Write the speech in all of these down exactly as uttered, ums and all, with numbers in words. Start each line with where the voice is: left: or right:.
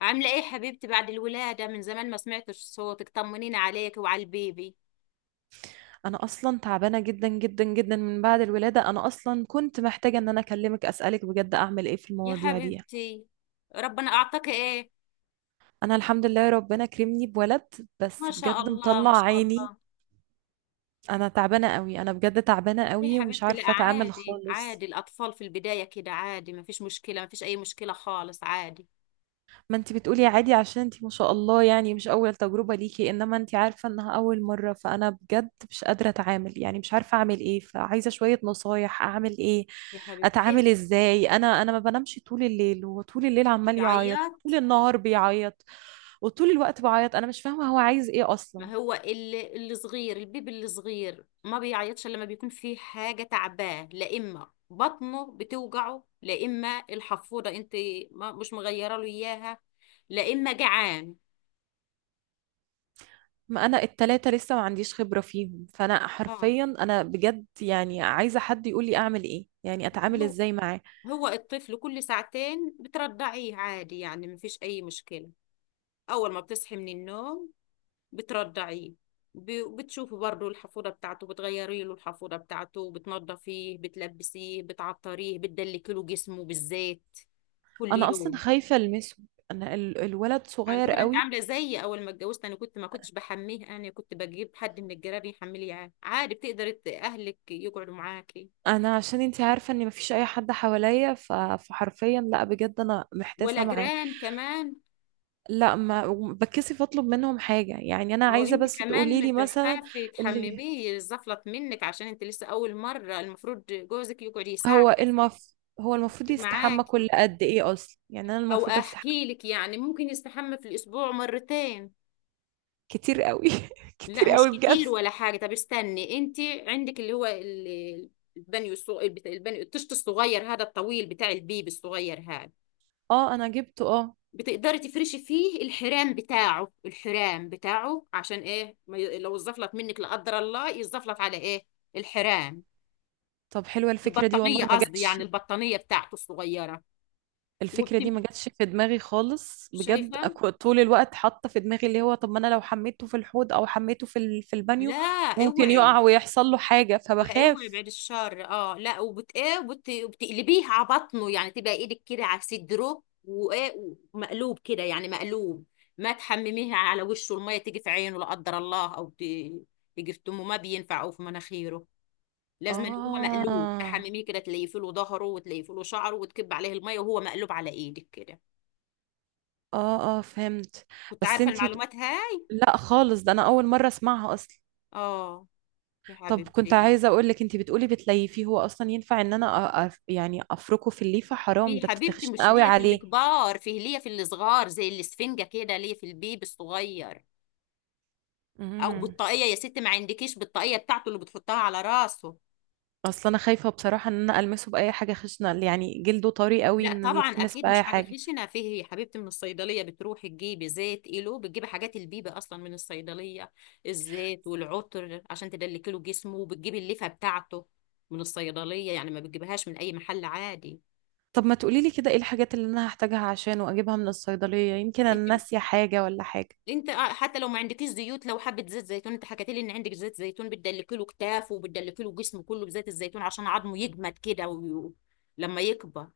left: عاملة ايه حبيبتي بعد الولادة؟ من زمان ما سمعتش صوتك، طمنيني عليك وعلى البيبي.
right: انا اصلا تعبانه جدا جدا جدا من بعد الولاده. انا اصلا كنت محتاجه ان انا اكلمك، اسالك بجد، اعمل ايه في
left: يا
right: المواضيع دي؟
left: حبيبتي، ربنا اعطاك ايه؟
right: انا الحمد لله ربنا كرمني بولد،
left: ما
right: بس
left: شاء
right: بجد
left: الله، ما
right: مطلع
left: شاء
right: عيني.
left: الله.
right: انا تعبانه قوي، انا بجد تعبانه
left: يا
right: قوي ومش
left: حبيبتي، لا
right: عارفه اتعامل
left: عادي،
right: خالص.
left: عادي، الاطفال في البداية كده، عادي، ما فيش مشكلة، ما فيش اي مشكلة خالص، عادي.
right: ما انت بتقولي عادي عشان انت ما شاء الله، يعني مش اول تجربة ليكي، انما انت عارفة انها اول مرة، فانا بجد مش قادرة اتعامل، يعني مش عارفة اعمل ايه، فعايزة شوية نصايح اعمل ايه؟
left: يا حبيبتي ايه؟
right: اتعامل ازاي؟ انا انا ما بنامش طول الليل، هو طول الليل عمال يعيط
left: بيعيط.
right: وطول النهار بيعيط وطول الوقت بعيط، انا مش فاهمة هو عايز ايه اصلا.
left: ما هو اللي الصغير، البيبي الصغير ما بيعيطش الا لما بيكون فيه حاجه تعباه، لا اما بطنه بتوجعه، لا اما الحفوضه انت ما مش مغيره له اياها، لا اما جعان.
right: ما انا التلاتة لسه ما عنديش خبرة فيهم، فانا
left: اه،
right: حرفيا انا بجد يعني عايزة حد يقولي اعمل ايه، يعني اتعامل
left: هو
right: ازاي معاه.
left: هو الطفل كل ساعتين بترضعيه عادي، يعني ما فيش اي مشكله. اول ما بتصحي من النوم بترضعيه، ب- بتشوفي برضه الحفوضه بتاعته، بتغيري له الحفوضه بتاعته، بتنضفيه، بتلبسيه، بتعطريه، بتدلكي له جسمه بالزيت كل
right: انا اصلا
left: يوم.
right: خايفه المسه. انا ال- الولد
left: على
right: صغير
left: فكرة انت
right: قوي.
left: عاملة زيي، اول ما اتجوزت انا كنت ما كنتش بحميه، انا كنت بجيب حد من الجيران يحملي، يعني عادي، بتقدر ت- اهلك يقعدوا معاكي.
right: انا عشان انتي عارفه ان مفيش اي حد حواليا، ف- فحرفيا، لا بجد انا محتاسه
left: ولا
right: معاه.
left: جيران كمان؟
right: لا، ما بتكسف اطلب منهم حاجه، يعني انا
left: ما هو
right: عايزه
left: انت
right: بس تقولي لي
left: كمان
right: مثلا.
left: تخافي
right: اللي
left: تحمميه يزفلط منك، عشان انت لسه اول مرة، المفروض جوزك يقعد
right: هو
left: يساعدك
right: المف هو المفروض يستحمى
left: معاكي.
right: كل قد ايه اصلا؟ يعني انا
left: او
right: المفروض استحمى.
left: احكي لك، يعني ممكن يستحمى في الاسبوع مرتين.
right: كتير قوي
left: لا
right: كتير
left: مش
right: قوي بجد.
left: كتير ولا حاجة. طب استني انت، عندك اللي هو ال- البانيو الصغ... البت- البانيو الطشت الصغير هذا الطويل بتاع البيبي الصغير هذا،
right: اه، انا جبته. اه.
left: بتقدري تفرشي فيه الحرام بتاعه، الحرام بتاعه عشان ايه، ما ي... لو الزفلت منك لا قدر الله، يزفلت على ايه؟ الحرام.
right: طب حلوه الفكره دي،
left: البطانية
right: والله ما
left: قصدي،
right: جاتش.
left: يعني البطانية بتاعته الصغيرة.
right: الفكرة
left: وبتم
right: دي ما جاتش في دماغي خالص بجد.
left: شايفة؟
right: أكو- طول الوقت حاطة في دماغي اللي هو، طب ما انا لو حميته في الحوض او حميته في ال- في البانيو
left: لا
right: ممكن يقع
left: اوعي،
right: ويحصل له حاجة
left: لا اوعي،
right: فبخاف.
left: بعد الشر، اه لا، وبت ايه وبت... وبتقلبيه على بطنه، يعني تبقى ايدك كده على صدره وايه، ومقلوب كده، يعني مقلوب، ما تحمميها على وشه، الميه تيجي في عينه لا قدر الله، او ت... تيجي في تمه، ما بينفع، او في مناخيره. لازم إن هو مقلوب
right: اه،
left: تحمميه كده، تليفي له ظهره وتليفي له شعره وتكب عليه الميه وهو مقلوب على ايدك كده.
right: اه، اه، فهمت.
left: كنت
right: بس
left: عارفه
right: انتي بت...
left: المعلومات هاي؟
right: لا خالص، ده انا اول مرة اسمعها اصلا.
left: اه، يا
right: طب كنت
left: حبيبتي،
right: عايزة اقول لك، انتي بتقولي بتليفيه، هو اصلا ينفع ان انا أ... أف- يعني افركه في الليفة؟ حرام،
left: في
right: ده
left: حبيبتي،
right: تخشن
left: مش
right: قوي
left: ليا في
right: عليه.
left: الكبار، فيه ليا في الصغار زي الاسفنجة كده، ليا في البيبي الصغير، او
right: امم.
left: بطاقية يا ستي، ما عندكيش بطاقية بتاعته اللي بتحطها على راسه؟
right: اصلا انا خايفة بصراحة ان انا المسه باي حاجة خشنة، يعني جلده طري قوي
left: لا
right: ان
left: طبعا،
right: يتلمس
left: اكيد
right: باي
left: مش حاجة
right: حاجة.
left: خشنة فيه يا حبيبتي، من الصيدلية بتروحي تجيبي زيت ايلو، بتجيبي حاجات البيبي اصلا من الصيدلية، الزيت والعطر عشان تدلكي له جسمه، وبتجيبي اللفة بتاعته من الصيدلية، يعني ما بتجيبهاش من اي محل عادي.
right: طب ما تقولي لي كده ايه الحاجات اللي انا هحتاجها عشان واجيبها من الصيدلية؟ يمكن انا
left: انت
right: ناسية حاجة ولا حاجة.
left: انت آه، حتى لو ما عندكيش زيوت، لو حبه زيت زيتون، انت حكيت لي ان عندك زيت زيتون، بتدلكي له كتافه وبتدلكي له جسمه كله بزيت الزيتون عشان عظمه يجمد كده و... لما يكبر.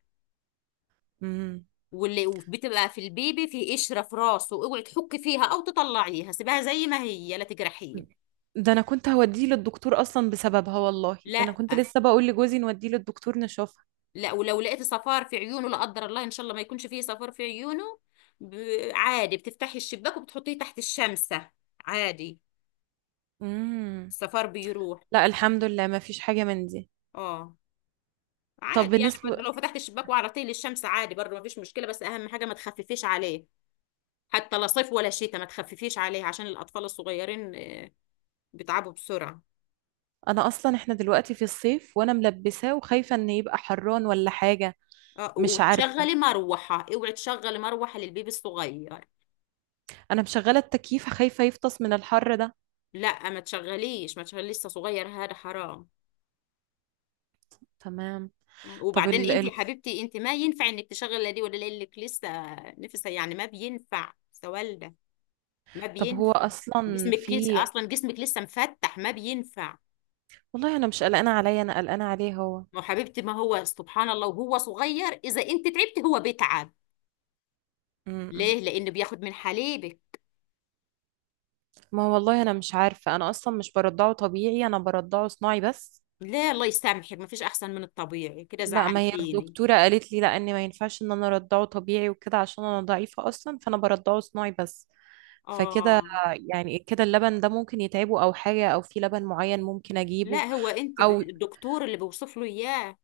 right: امم،
left: واللي بتبقى في البيبي في قشره في راسه، اوعي تحكي فيها او تطلعيها، سيبها زي ما هي، لا تجرحيه.
right: ده انا كنت هوديه للدكتور اصلا بسببها، والله ده
left: لا
right: انا كنت لسه بقول لجوزي نوديه للدكتور نشوفها.
left: لا، ولو لقيتي صفار في عيونه لا قدر الله، ان شاء الله ما يكونش فيه صفار في عيونه، ب... عادي بتفتحي الشباك وبتحطيه تحت الشمسه، عادي،
right: امم.
left: الصفار بيروح.
right: لا الحمد لله ما فيش حاجة من دي.
left: اه،
right: طب
left: عادي يعني برضه،
right: بالنسبة
left: لو فتحت الشباك وعرضتيه للشمس عادي برضه ما فيش مشكله، بس اهم حاجه ما تخففيش عليه، حتى لا صيف ولا شتاء، ما تخففيش عليه عشان الاطفال الصغيرين آه، بيتعبوا بسرعه.
right: انا اصلا احنا دلوقتي في الصيف وانا ملبساه وخايفة ان يبقى حران ولا حاجة.
left: اه،
right: مش عارفة.
left: وتشغلي مروحه، اوعي تشغلي مروحه للبيبي الصغير.
right: انا مشغلة التكييف، خايفة يفطس من الحر ده.
left: لا ما تشغليش، ما تشغليش، لسه صغير، هذا حرام.
right: تمام.
left: مم.
right: طب
left: وبعدين
right: ال...
left: انت يا
right: ال...
left: حبيبتي، انت ما ينفع انك تشغلي لا دي ولا لك لسه، نفسها يعني، ما بينفع، لسه والده، ما
right: طب هو
left: بينفع،
right: اصلا
left: جسمك
right: في
left: لسه، اصلا جسمك لسه مفتح، ما بينفع.
right: والله انا مش قلقانه عليا، انا قلقانه عليه هو.
left: ما هو حبيبتي، ما هو سبحان الله وهو صغير، إذا أنت تعبت هو بيتعب.
right: امم.
left: ليه؟ لأنه بياخد من حليبك.
right: ما هو والله انا مش عارفه، انا اصلا مش برضعه طبيعي، انا برضعه صناعي بس.
left: لا، الله يسامحك، ما فيش أحسن من الطبيعي، كده
right: لا، ما هي
left: زعلتيني.
right: الدكتوره قالت لي لا ان ما ينفعش ان انا ارضعه طبيعي وكده، عشان انا ضعيفه اصلا، فانا برضعه صناعي بس. فكده،
left: آه،
right: يعني كده اللبن ده ممكن يتعبه او حاجه، او في لبن معين ممكن
left: لا
right: اجيبه؟
left: هو أنت ب-
right: او
left: الدكتور اللي بيوصف له إياه،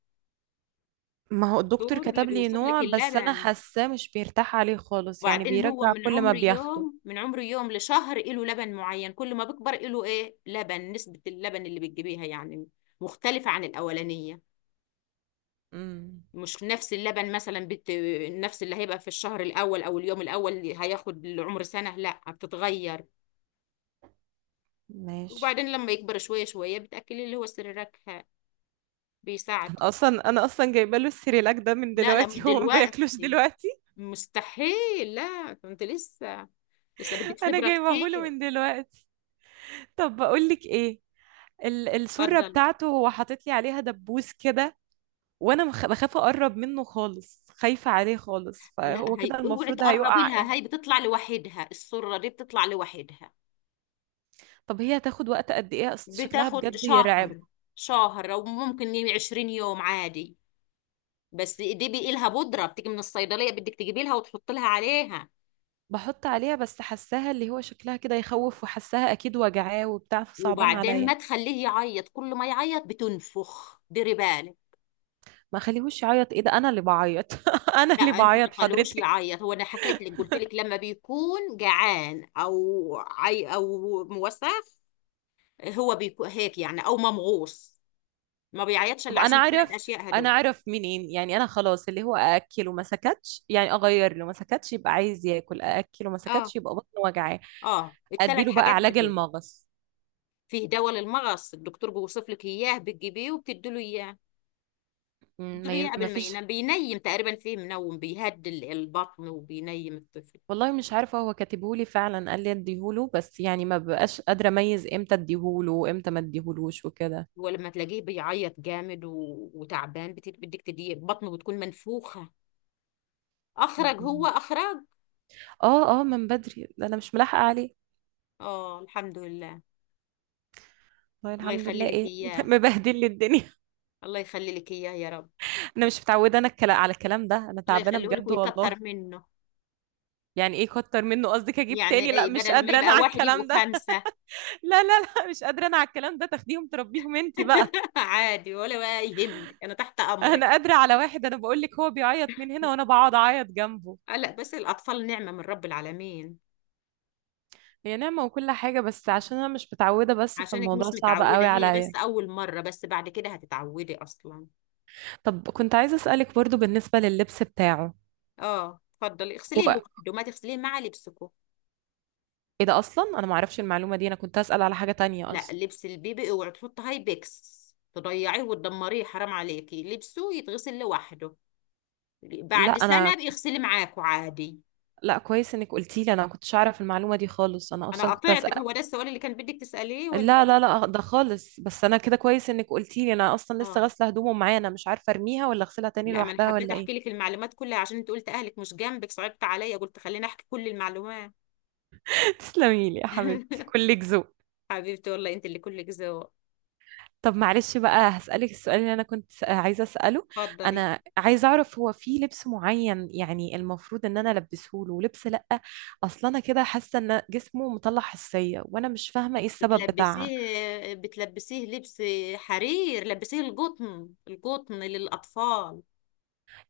right: ما هو الدكتور
left: الدكتور اللي
right: كتب لي
left: بيوصف لك
right: نوع بس انا
left: اللبن.
right: حاساه مش بيرتاح عليه خالص، يعني
left: وبعدين هو
right: بيرجع
left: من
right: كل ما
left: عمر
right: بياخده.
left: يوم، من عمر يوم لشهر إله لبن معين، كل ما بيكبر إله إيه، لبن، نسبة اللبن اللي بتجيبيها يعني مختلفة عن الأولانية،
right: امم.
left: مش نفس اللبن، مثلا بت... نفس اللي هيبقى في الشهر الاول او اليوم الاول اللي هياخد العمر سنه، لا بتتغير.
right: ماشي.
left: وبعدين لما يكبر شويه شويه، بتاكلي اللي هو سريرك، بيساعد.
right: اصلا انا اصلا جايبه له السيريلاك ده من
left: لا لا، مش
right: دلوقتي هو ما بياكلوش
left: دلوقتي،
right: دلوقتي.
left: مستحيل، لا ده انت لسه، لسه بدك
right: انا
left: خبره
right: جايبه له
left: كتير.
right: من دلوقتي. طب بقول لك ايه، ال- السره
left: اتفضل.
right: بتاعته هو حاطط لي عليها دبوس كده، وانا مخ- بخاف اقرب منه خالص، خايفه عليه خالص.
left: لا
right: فهو كده
left: هي اوعي
right: المفروض
left: تقربي
right: هيقع امتى؟
left: لها، هي بتطلع لوحدها، السره دي بتطلع لوحدها،
right: طب هي هتاخد وقت قد ايه؟ اصل شكلها
left: بتاخد
right: بجد يرعب.
left: شهر، شهر او ممكن عشرين يوم، عادي، بس دي بيقي لها بودره بتيجي من الصيدليه، بدك تجيبي لها وتحط لها عليها.
right: بحط عليها بس حاساها اللي هو شكلها كده يخوف، وحاساها اكيد وجعاه وبتاع، فصعبان
left: وبعدين
right: عليا.
left: ما تخليه يعيط، كل ما يعيط بتنفخ، ديري بالك.
right: ما خليهوش يعيط ايه؟ ده انا اللي بعيط انا
left: لا
right: اللي
left: انت ما
right: بعيط
left: تخليهوش
right: حضرتك.
left: يعيط، هو انا حكيت لك، قلت لك لما بيكون جعان او عي او موسخ، هو بيكون هيك يعني، او ممغوص، ما بيعيطش
right: طب
left: الا
right: انا
left: عشان
right: اعرف
left: الثلاث اشياء
right: انا
left: هدول.
right: اعرف منين، يعني انا خلاص اللي هو ااكله ما سكتش يعني اغير له ما سكتش يبقى عايز ياكل، ااكله ما
left: اه،
right: سكتش يبقى بطنه وجعاه.
left: اه، الثلاث
right: اديله بقى
left: حاجات
right: علاج
left: هدول،
right: المغص.
left: فيه دواء للمغص، الدكتور بيوصف لك اياه، بتجيبيه وبتدي له اياه،
right: مم،
left: قلت له
right: ما ي- ما
left: يعمل ما
right: فيش.
left: ينام، بينيم تقريبا، فيه منوم بيهدي ال- البطن وبينيم الطفل.
right: والله مش عارفه، هو كاتبهولي فعلا قال لي اديهوله، بس يعني ما بقاش قادره اميز امتى اديهوله وامتى ما اديهولوش وكده.
left: ولما تلاقيه بيعيط جامد و... وتعبان، بت- بدك تديه، بطنه بتكون منفوخة، أخرج هو؟
right: مم.
left: أخرج؟
right: اه، اه، من بدري، ده انا مش ملاحقه عليه.
left: آه، الحمد لله،
right: والله
left: الله
right: الحمد
left: يخلي
right: لله
left: لك
right: ايه
left: إياه،
right: مبهدل لي الدنيا.
left: الله يخلي لك إياه يا رب.
right: انا مش متعوده، انا الكلا- على الكلام ده، انا
left: الله
right: تعبانه
left: يخليه لك
right: بجد
left: ويكتر
right: والله.
left: منه.
right: يعني ايه كتر منه؟ قصدك اجيب تاني؟
left: يعني
right: لا
left: إيه،
right: مش
left: بدل ما
right: قادره انا
left: يبقى
right: على
left: واحد يبقوا
right: الكلام ده
left: خمسة.
right: لا، لا، لا، مش قادره انا على الكلام ده، تاخديهم تربيهم انت بقى.
left: عادي، ولا بقى يهمك، أنا تحت أمرك.
right: انا قادره على واحد، انا بقول لك، هو بيعيط من هنا وانا بقعد اعيط جنبه.
left: آه، لا بس الأطفال نعمة من رب العالمين.
right: هي نعمه وكل حاجه، بس عشان انا مش متعوده بس،
left: عشانك
right: فالموضوع
left: مش
right: صعب
left: متعودة،
right: قوي
left: هي
right: عليا.
left: بس أول مرة، بس بعد كده هتتعودي أصلا.
right: طب كنت عايزه اسالك برضو بالنسبه لللبس بتاعه.
left: اه، اتفضلي،
right: هو
left: اغسليه لوحده، ما تغسليه مع لبسكو.
right: ايه ده اصلا؟ انا ما اعرفش المعلومه دي. انا كنت اسال على حاجه تانية
left: لا
right: اصلا.
left: لبس البيبي اوعي تحطي هاي بيكس، تضيعيه وتدمريه، حرام عليكي، لبسه يتغسل لوحده،
right: لا
left: بعد سنة
right: انا
left: بيغسلي معاكوا عادي.
right: لا كويس انك قلتي لي، انا ما كنتش اعرف المعلومه دي خالص، انا
left: أنا
right: اصلا كنت.
left: قطعتك، هو ده السؤال اللي كان بدك تسأليه ولا؟
right: لا، لا، لا، ده خالص، بس انا كده كويس انك قلتي لي، انا اصلا لسه
left: اه،
right: غاسله هدومه معايا، انا مش عارفه ارميها ولا اغسلها تاني
left: لا ما أنا
right: لوحدها
left: حبيت
right: ولا
left: أحكي
right: ايه.
left: لك المعلومات كلها، عشان أنت قلت أهلك مش جنبك، صعبت عليا، قلت خليني أحكي كل المعلومات.
right: تسلمي لي يا حبيبتي، كلك ذوق.
left: حبيبتي والله أنت اللي كلك ذوق.
right: طب معلش بقى هسألك السؤال اللي انا كنت س- عايزه اسأله.
left: اتفضلي.
right: انا عايزه اعرف، هو في لبس معين يعني المفروض ان انا البسه له ولبس لا؟ اصلا انا كده حاسه ان جسمه مطلع حساسيه وانا مش فاهمه ايه السبب بتاعها.
left: بتلبسيه بتلبسيه لبس حرير؟ لبسيه القطن، القطن للأطفال.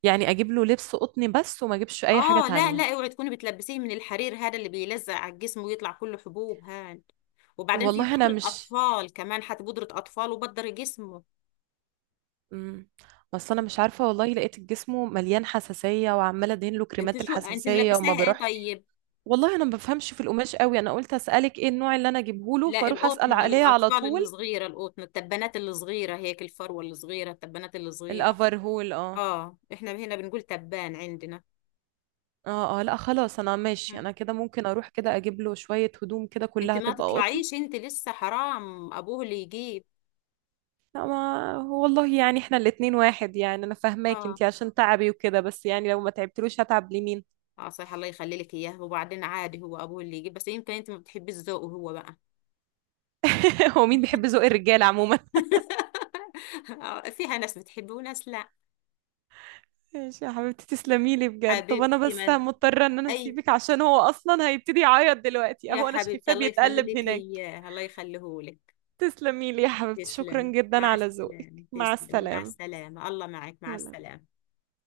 right: يعني اجيب له لبس قطني بس وما اجيبش اي حاجه
left: اه لا
right: تانية؟
left: لا، اوعي تكوني بتلبسيه من الحرير هذا اللي بيلزق على الجسم ويطلع كله حبوب هاد. وبعدين في
right: والله انا
left: بودرة
right: مش،
left: أطفال كمان، حتى بودرة أطفال وبدر جسمه.
right: امم بس انا مش عارفه، والله لقيت جسمه مليان حساسيه وعماله ادهن له
left: انت
right: كريمات
left: شو انت
right: الحساسيه وما
left: ملبساها ايه
right: بيروحش.
left: طيب؟
right: والله انا ما بفهمش في القماش قوي، انا قلت اسالك ايه النوع اللي انا اجيبه له
left: لا
right: فاروح
left: القطن
right: اسال عليه على
left: للأطفال اللي
right: طول.
left: صغيرة، القطن، التبانات اللي صغيرة هيك، الفروة اللي صغيرة، التبانات اللي صغيرة.
right: الافرهول، اه.
left: اه، احنا هنا بنقول تبان عندنا.
right: اه، اه، لا خلاص انا ماشي، انا كده ممكن اروح كده اجيب له شويه هدوم كده
left: انت
right: كلها
left: ما
right: تبقى قطن.
left: تطلعيش، انت لسه حرام، ابوه اللي يجيب.
right: لا ما والله، يعني احنا الاتنين واحد، يعني انا فاهماك
left: اه
right: انتي عشان تعبي وكده، بس يعني لو ما تعبتلوش هتعب لمين؟
left: اه صحيح، الله يخلي لك اياه، وبعدين عادي، هو ابوه اللي يجيب، بس يمكن انت ما بتحبيش ذوقه هو بقى.
right: هو مين بيحب ذوق الرجاله عموما؟
left: آه، فيها ناس بتحبه وناس لا.
right: ماشي يا حبيبتي، تسلمي لي بجد. طب انا
left: حبيبتي،
right: بس
left: ما
right: مضطره ان انا
left: اي،
right: اسيبك عشان هو اصلا هيبتدي يعيط دلوقتي،
left: يا
right: اهو انا
left: حبيبتي،
right: شايفاه
left: الله يخلي
right: بيتقلب
left: لك
right: هناك.
left: اياه، الله يخليه لك.
right: تسلمي لي يا حبيبتي، شكرا
left: تسلمي
right: جدا
left: مع
right: على
left: السلامة،
right: ذوقك، مع
left: تسلمي مع
right: السلامه.
left: السلامة، الله معك، مع
right: سلام.
left: السلامة.